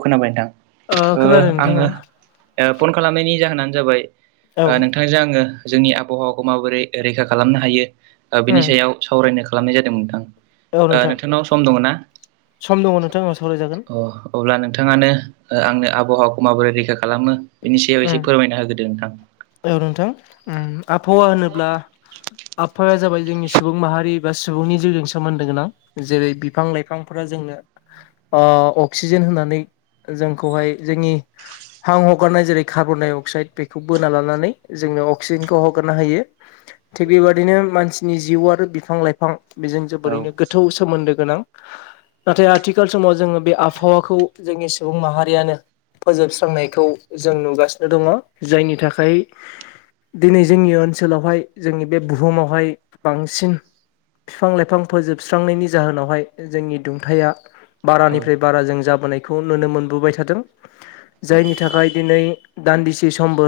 खोनाबाय नोंथां ओ खोनादों नोंथां आङो औ। पन खालामनायनि जाहोनानो जाबाय औ ओ नोंथांजों आङो जोंनि आबहावाखौ माबोरै रैखा खालामनो हायो बिनि उम सायाव सावरायनो खालामनाय जादों नोंथां औ ओ नोंथां नोंथांनाव सम दङ ना? सम दङ नोंथां आं सावरायजागोन अ अब्ला नोंथाङानो आंनो आबहावाखौ माबोरै रैखा खालामो बेनि सायाव उम एसे फोरमायना होग्रोदो नोंथां औ नोंथां ओम आबहावा होनोब्ला आबहाया जाबाय जोंनि सुबुं माहारि बा सुबुंनि जिउजों सोमोन्दो गोनां, जेरै- बिफां लाइफांफोरा जोंनो ओ अक्सिजेन होननानै जोंखौहाय जोंनि हां हगारनाय जेरै कार्बन डाइ अक्साइद बेखौ बो ना लानानै जोंनो अक्सिजेनखौ हगारनो होायो थिग बेबादिनो मानसिनि जिउ आरो बिफां लाइफां बेजों औ जोबोरैनो गोथौ सोमोन्दो गोनां नाथाय आथिखाल समाव जोङो बे आबहावाखौ जोंनि सुबुं माहारियानो फोजोबस्रांनायखौ जों नुगासिनो दङ जायनि थाखाय दिनै जोंनि ओनसोलावहाय जोंनि बे बुहुमावहाय बांसिन बिफां लाइफां फोजोबस्रांनायनि जाहोनावहाय जोंनि दुंथाया औ बारानिफ्राय बारा जों जा बोनायखौ नुनो मोनबोबाय थादों। जायनि थाखाय दिनै दान्दिसे समबो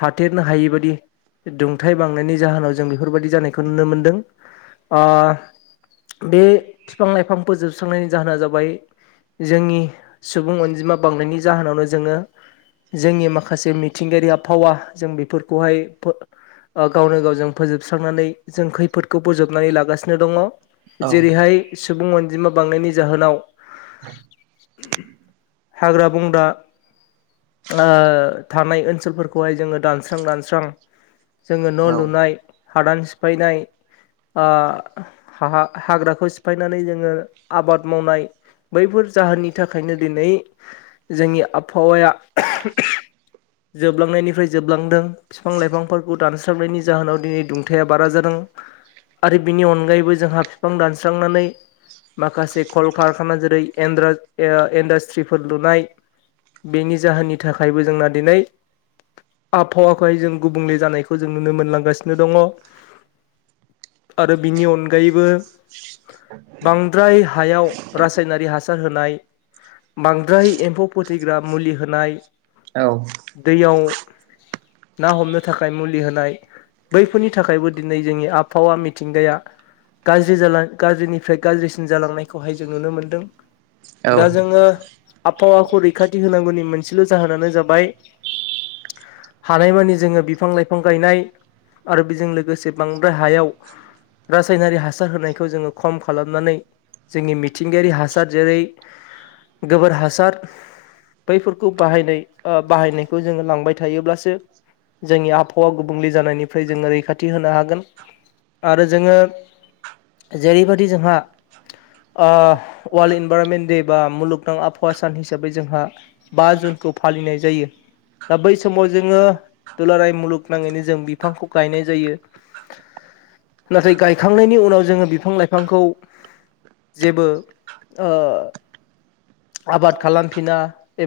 थाथेरनो हायैबादि दुंथाइ बांनायनि जाहोनाव जों बेफोरबायाददि जानायखौ नुनो मोनदों ओ बे बिफां लाइफां फोजोबस्रांनायनि जाहोना जाबाय जोंनि सुबुं अनजिमा बांनायनि जाहोनावनो जोङो जोंनि माखासे मि थिंगायारि आबहावा जों बेफोरखौहाय गावनो गावजों फोजोबस्रांनानै जों खैफोदखौ बोजबनानै लागासिनो दङ। औ जेरैहाय सुबुं अनजिमा बांनायनि जाहोनाव हाग्रा बंग्रा ओ थानाय ओनसोलफोरखौहाय जोङो दानस्रां दानस्रां जोङो औ न' लुनाय, हादान सिफायनाय, ओ हा हाग्राखौ सिफायनानै जोङो आबाद मावनाय, बैफोर जाहोननि थाखायनो दिनै जोंनि आबहावाया जोबलांनायनिफ्राय जोबलांदों बिफां लाइफांफोरखौ दानस्रांनायनि जाहोनाव दिनै दुंथाया बारा जा दोम आरो बिनि अनगायैबो जोंहा बिफां दानस्रांनानै माखासे कलकारखाना जेरै- एन्द्रा इन्डास्ट्रिफोर लुनाय बेनि जाहोननि थाखायबो जोंना दिनै आबहावाखौहाय जों गुबुंले जानायखौ जों नुनो मोनलांगासिनो दङ, आरो बिनि अनगायैबो बांद्राय हायाव रासायनारि हासार होनाय बांद्राय एम्फौ फोथैग्रा मुलि होनाय, औ दैयाव ना हमनो थाखाय मुलि होनाय, बैफोरनि थाखायबो दिनै जोंनि आबहावा मिथिंगाया गाज्रि जाला गाज्रिनिफ्राय गाज्रिसिन जालांनायखौहाय जों नुनो मोनदों। दा जोङो आबहावाखौ रैखाथि होनांगौनि मोनसेल' जाहोनानो जाबाय [inaudible] हानायमानि जोङो बिफां लाइफां गायनाय, आरो बेजों लोगोसे बांद्राय हायाव रासायनारि हासार होनायखौ जोङो खम खालामनानै जोंनि मिथिंगायारि हासार जेरै गोबोर हासार बैफोरखौ बाहायनाय बाहायनायखौ जोङो लांबाय थायोब्लासो जोंनि आबहावा गुबुंले जानायनिफ्राय जोङो रैखाथि होनो हागोन आरो जोङो जेरैबायदि जोंहा वर्ल्ड इनभाररनमेन्ट दे बा मुलुगनां आहावा सान हिसाबै जोंहा बा जुन खौ फालिनाय जायो दा बै समाव जोङो दुलाराय मुलुगनााङैनो जों बिफांखौ गायनाय जायो [inaudible] नाथाय गायखांनायनि उनाव जोङो बिफां लाइफांखौ जेबो ओ आबाद खालामफिना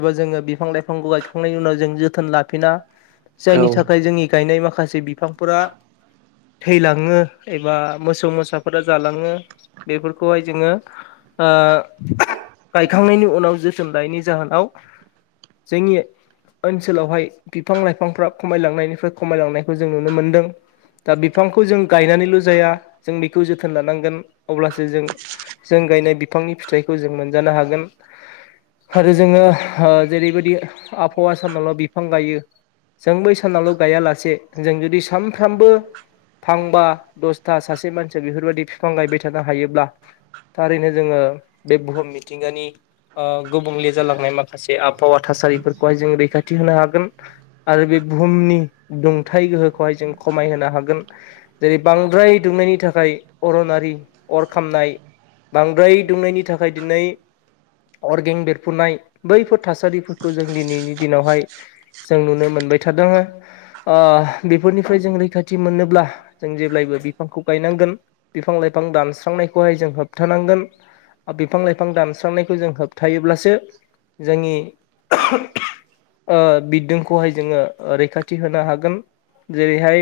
एबा जोङो बिफां लाइफांखौ खांनायनि उनाव जों जोथोन लाफिना जायनि थाखाय जोंनि गायनाय माखासे बिफांफोरा थैलाङो एबा मोसौ मोसाफोरा जालाङो बेफोरखौहाय जोङो गायखांनायनि उनाव जोथोन लानायनि जाहोनाव जोंनि ओनसोलावहाय बिफां लाइफांफ्रा खमायलांनायनिफ्राय खमायलांनायखौ जों नुनो मोनदों दा बिफांखौ जों गायनानैल' जाया जों बेखौ जोथोन लानांगोन अब्लासो जों जों गायनाय बिफांनि फिथाइखौ जों मोनजानो हागोन। आरो जोङो जेरैबायदि आबहावा साननाल' बिफां गायो। जों बै सनाल' गायालासे जों जुदि सानफ्रामबो थांबा दसथा सासे मानसिया बेफोरबायदि बिफां गायबाय थानो हायोब्ला थारैनो जोङो बे बुहुम मिथिंगानि गुबुंले जालांनाय माखासे आबहावा थासारि जों रैखाथि होनो हागोन आरो बे बुहुमनि दुंथ गो खौहाय जों खमायहोनो हागोन जेरै बांद्राय दुंनायनि थाखाय अरनारि अर खामनाय बांद्राय दुंनायनि थाखाय दिनै अर्गें बेरफुनाय बैफोर थासारिफोरखौ जों दिनैनि दिनावहाय जों नुनो मोनबाय थादों बेफोरनिफ्राय जों रैखाथि मोनोब्ला जों जेब्लायबो बिफांखौ गायनांगोन बिफां लाइफां दानस्रांनायखौहाय जों होबथानांगोन। बिफां लाइफां दानस्रांनायखौ जों होबथायोबब्लासो जोंनि [inaudible] बिदोंखौहाय जोङो रैखाथि होनो हागोन जेरैहाय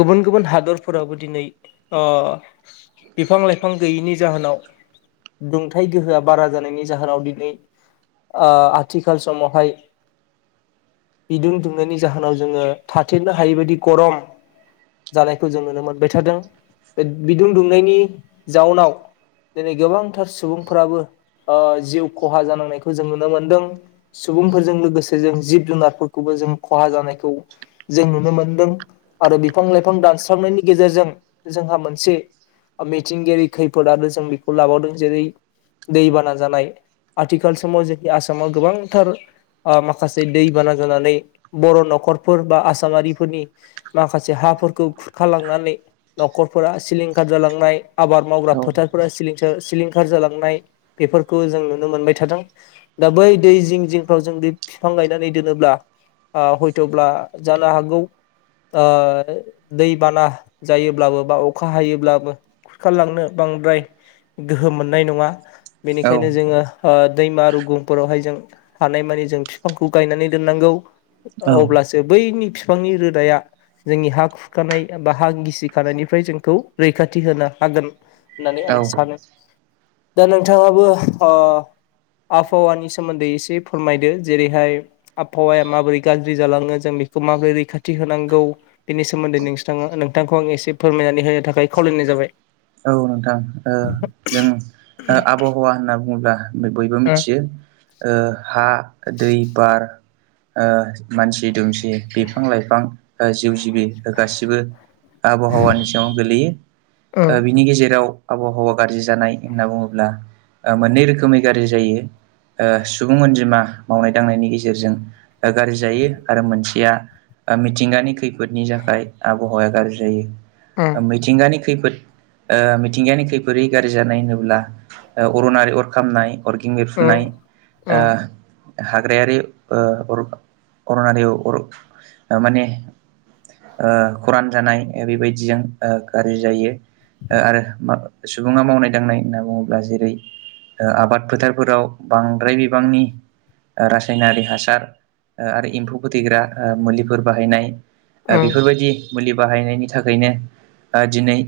गुबुन गुबुन हादरफोरावबो दिनै बिफां लाइफां गैयिनि जाहोनाव दुं थाय गोहोआ बारा जानायनि जाहोनाव दिनै आथिखाल समावहाय बिदुं दुंनायनि जाहोनाव जोङो थाथेरनो हायै बायदि गरम जानायखौ जों नुनो मोनबाय थादों बे बिदुं दुंनायनि जाउनाव दिनै गोबांथार सुबुंफोराबो जिउ खहा जानांनायखौ जों नुनो मोनदों सुबुंफोरजों लोगोसे जों जिब जुनारफोरखौबो जों खहा जानायखौ जों नुनो मोनदों आरो बिफां लाइफां दानस्रांनायनि गेजेरजों जोंहा मोनसे मिथिंगायारि खैफोद आरो जों बेखौ लाबावदों जेरै दैबाना जानाय आथिखाल समाव जोंनि आसामाव गोबांथार माखासे दैबाना जानानै बर' न'खरफोर बा आसामारिफोरनि माखासे हा हाफोरखौ खुरखालांनानै न'खरफोरा सिलिंखार जालांनाय आबाद मावग्रा फोथारफोरां सिलिंखार जालांनाय बेफोरखौ जों नुनो मोनबाय। थादों दा बै दै जिं जिंफ्राव जों दै बिफां गायनानै दोनोब्ला हयथ'ब्ला जानो हागौ। ओ दै बाना जायोब्लाबो बा अखा हायोब्लाबो खारलांनो बांद्राय गोहो मोननाय नङा औ बेनिखायनो जोङो ओ दैमा रुगुंफोरावहाय जों हानायमानि जों बिफांखौ गायनानै दोननांगौ अब्लासो बैनि बिफांनि रोदाया जोंनि हा खुरखानाय बा हा गिसिखानायनिफ्राय जोंखौ रैखाथि होनो हागोन। होननानै औ आं औ सानो दा नोंथांङाबो ओ [inaudible] आबहावानि सोमोन्दै एसे फोरमायदो जेरैहाय आबहावाया माबोरै गाज्रि जालाङो जों बेखौ माबोरै रैखाथि होनांगौ बेनि सोमोन्दै नोंथांङा नोंथांखौ आं एसे फोरमायनानै होनो थाखाय खावलायनाय जाबाय औ नोंथां ओ जों आबहावा होनना बुङोब्ला बयबो ओ मिथियो हा दै बार ओ मानसि दुमसि बिफां लाइफां जिउ जिबि गासिबो आबहावानि सिङाव ओ गोल्लैयो। बिनि गेजेर आव आबहावा गाज्रि जानाय होनना बुङोब्ला ओ मोननै रोखोमै गाज्रि जायो। ओ सुबुं अनजिमा मावनाय दांनायनि गेजेरजों गाज्रि जायो आरो मोनसेया ओ मिथिंगानि खैफोदनि थाखाय आब हौवाया गाज्रि जायो। ओ मिथिंगानि खैफोद ओ मिथिंगायानि खैफोदै गाज्रि जानाय होनोब्ला अरनारि अर खामनाय अरगें बेरफुनाय ओ ओ हाग्रायारि ओ अरन अरनारि अर माने ओ खरान जानाय बेबायदिजों ओ गाज्रि जायो। ओ आरो सुबुङा मावनाय दांनाय होनना बुङोब्ला जेरै आबाद फोथारफोराव बांद्राय बिबांनि रासायनारि हासार आरो एम्फौ फोथैग्रा मुलिफोर बाहायनाय। ओ बेफोरबायदि मुलि बाहायनायनि थाखायनो ओ दिनै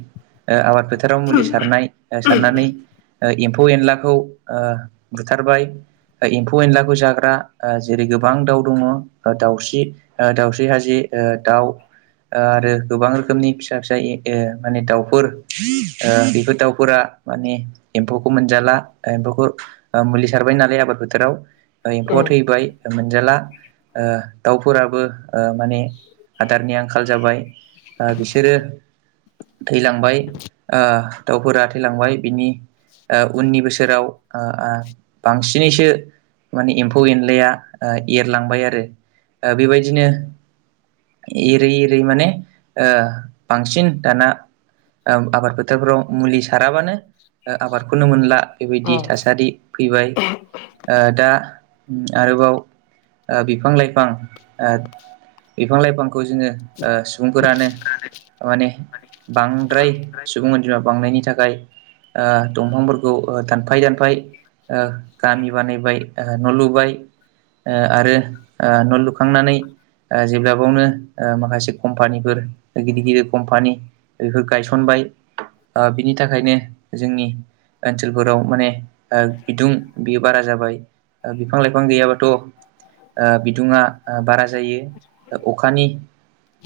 आबाद फोथाराव मुलि सारनाय सारनानै ओ एम्फौ एनलाखौ ओ बुथारबाय। ओ एम्फौ एनलाखौ जाग्रा ओ जेरै गोबां दाउ दङ ओ दाउस्रि ओ दाउस्रि हाजि। ओ दाउ ओ आरो गोबां रोखोमनि फिसा-फिसा ए माने दाउफोर। ओ बेफोर दाउफोरा माने एम्फौखौ मोनजाला एम्फौखौ मुलि सार थाबाय नालाय आबाद फोथोराव ओ एम्फौआ थैबाय मोनजाला ओ दाउफोराबो ओ माने आदारनि आंखाल जाबाय ओ बिसोरो थैलांबाय ओ दाउफोरा थैलांबाय बिनि ओ उननि बोसोराव ओ आ बांसिनैसो माने एम्फौ एनलाया ओ एरलांबाय आरो ओ बेबायदिनो एरै-एरै माने ओ बांसिन दाना आब आबाद फोथोरफ्राव मुलि साराबानो ओ आबादखौनो मोनला। बेबायदि थासारि फैबाय ओ दा आरोबाव ओ बिफां लाइफां ओ बिफां लाइफांखौ जोङो ओ सुबुंफोरानो माने बांद्राय सुबुं अनजिमा बांनायनि थाखाय ओ दंफांफोरखौ ओ दानफाय-दानफाय ओ‌ गामि बानायबाय ओ न' लुबाय आरो ओ न‌' लु खांनानै ओ जेब्ला बआवनो ओ माखासे कमपानिफोर गिदिर-गिदिर कमपानि बेफोर गायसनबाय ओ बिनि थाखाय ओनसोलफोराव माने ओ बिदुं बेयो बारा जाबाय। ओ बिफां लाइफां गैयाबाथ' ओ बिदुङा ओ बारा जायो। अखानि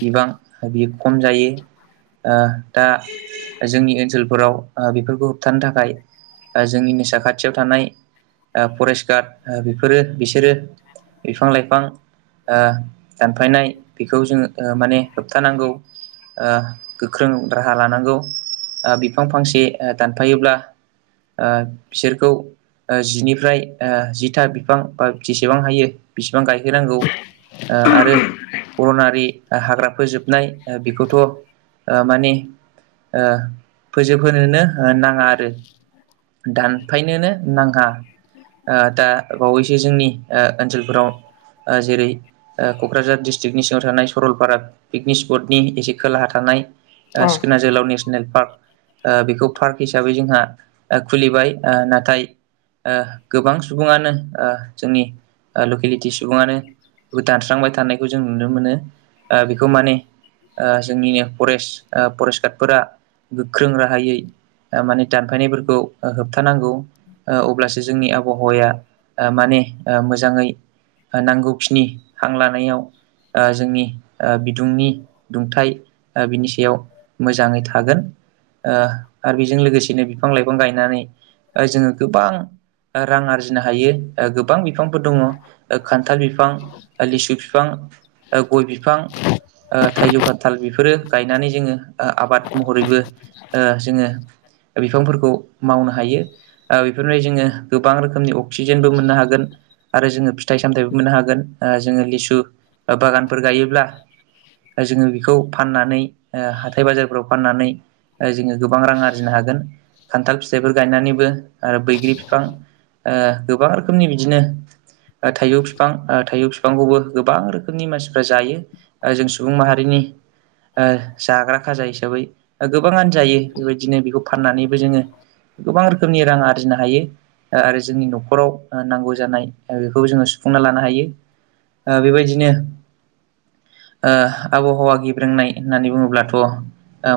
बिबां बियो खम जायो। ओ दा जोंनि ओनसोलफोराव ओ बेफोरखौ होबथा ओ फरेस्ट गाद ओ बेफोरो बिसोरो बिफां लाइफां ओ दानफायनाय बेखौ जोङो ओ माने होबथानांगौ। ओ गोख्रों राहा लानांगौ ओ बिफां फांसे ओ दानफायोब्ला ओ बिसोरखौ ओ जिनिफ्राय ओ जिथा बिफां बा जेसेबां हायो बिसिबां गायहोनांगौ। ओ आरो अर'नारि हाग्रा फोजोबनाय बेखौथ' ओ माने ओ फोजोबहोनोनो ओ नाङा आरो। दानफायनोनो नाङा। ओ दा बावैसो जोंनि ओ ओनसोलफोराव ओ जेरै ओ क'क्राझार डिस्ट्रिकनि सिङाव थानाय सरलपारा पिकनिक स्पटनि एसे खोलाहा थानाय ओ सिखोनना जोहोलाव नेसनेल पार्क ओ बेखौ पार्क हिसाबै जोंहा खुलिबाय। ओ नाथाय ओ गोबां सुबुङानो ओ जोंनि लकेलिटि सुबुङानो दानस्रांबाय थानायखौ जों नुनो मोनो। ओ बेखौ माने ओ जोंनिनो फरेस्ट ओ फरेस्ट गार्डफोरा गोख्रों राहायै माने दानफायनायफोरखौ होबथानांगौ। ओ अब्लासो जोंनि आबहावाया ओ माने ओ मोजाङै नांगौखिनि हां लानायाव ओ जोंनि ओ बिदुंनि दुंथाइ ओ बिनि सायाव मोजाङै थागोन। ओ आरो बेजों लोगोसेनो बिफां लाइफां गायनानै ओ जोङो गोबां रां आरजिनो हायो ओ गोबां बिफांफोर दङ ओ खान्थाल बिफां ओ लिसु बिफां ओ गइ बिफां ओ थाइजौ खान्थाल बेफोरो गायनानै जोङो ओ आबाद महरैबो ओ जोङो बिफांफोरखौ मावनो हायो। ओ बेफोरफ्राय जोङो गोबां रोखोमनि अक्सिजेनबो मोननो हागोन। आरो जोङो फिथाइ सामथायाइबो मोननो हागोन ओ जोङो लिसु बागानफोर गायोब्ला जोङो बेखौ फाननानै ओ हाथाइ बाजारफ्राव फाननानै जोङो गोबां रां आरजिनो हागोन। खान्थाल फिथाइफोर गायनानैबो ओ बैग्रि बिफां ओ गोबां रोखोमनि बिदिनो थाइजौ बिफां ओ थाइजौ बिफांखौबो गोबां रोखोमनि मानसिफ्रा जायो ओ जों सुबुं माहारिनि नि ओ जाग्रा खाजा हिसाबै गोबाङानो जायो बेबायदिनो फाननानैबो जोङो गोबां रोखोमनि रां आरजिनो हायो आरो जोंनि नख'राव नांगौ जानाय बेखौबो जोङो सुफुंना लानो हायो। ओ बेबायदिनो ओ आबहावा गेब्रोंनाय होननानै बुङोब्ला ओ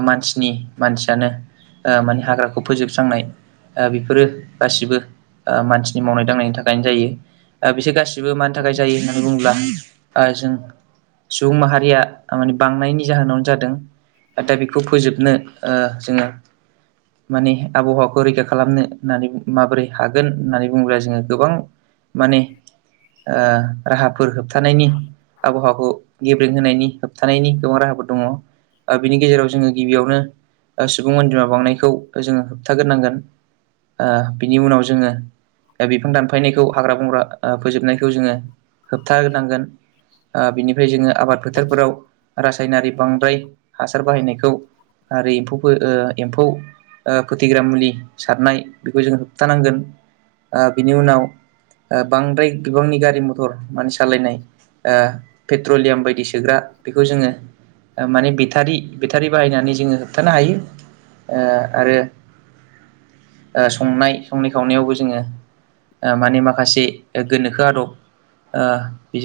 मानसिनि मानसियानो ओ माने हाग्राखौ फोजोबस्रांनाय ओ बेफोरो गासिबो ओ मानसिनि मावनाय दांनायनि थाखायनो जायो। ओ बिसोर गासिबो मानि थाखाय जायो होननानै बुङोब्ला ओ जों सुबुं माहारिया माने बांनायनि जाहोनावनो जादों। नाथाय बेखौ फोजोबनो ओ जोङो माने आबहावाखौ रैखा खालामनो होननानै माबोरै हागोन होननानै बुंङोब्ला जोङो गोबां माने ओ राहाफोर होबथानायनि आबहावाखौ गेब्रेंहोनायनि होबथानायनि गोबां राहाफोर दङ। बिनि गेजेराव जोङो गबियावनो ओ सुबुं अनजिमा बांनायखौ जोङो होबथाग्रोनांगोन। ओ बिनि उनाव जोङो बिफां दानफायनायखौ हाग्रा बंग्रा फोजोबनायखौ जोङो होबथा नांगोन। ओ बिनिफ्राय जोङो आबाद फोथारफोराव रासायनारि बांद्राय हासार बाहायनायखौ आरो एम्फौफोर ओ एम्फौ खोथैग्रा मुलि सारनाय बेखौ जों होबथानांगोन। ओ बिनि उनाव ओ बांद्राय बिबांनि गारि मथर माने सालायनाय ओ पेट्रलियाम बायदि सोग्रा बेखौ जोङो ओ माने बेटारि बेटारि बाहायनानै जोङो होबथानो हायो ओ आरो संनाय संनाय खावनायावबो जोङो माने माखासे गोनोखो आदब ओ बि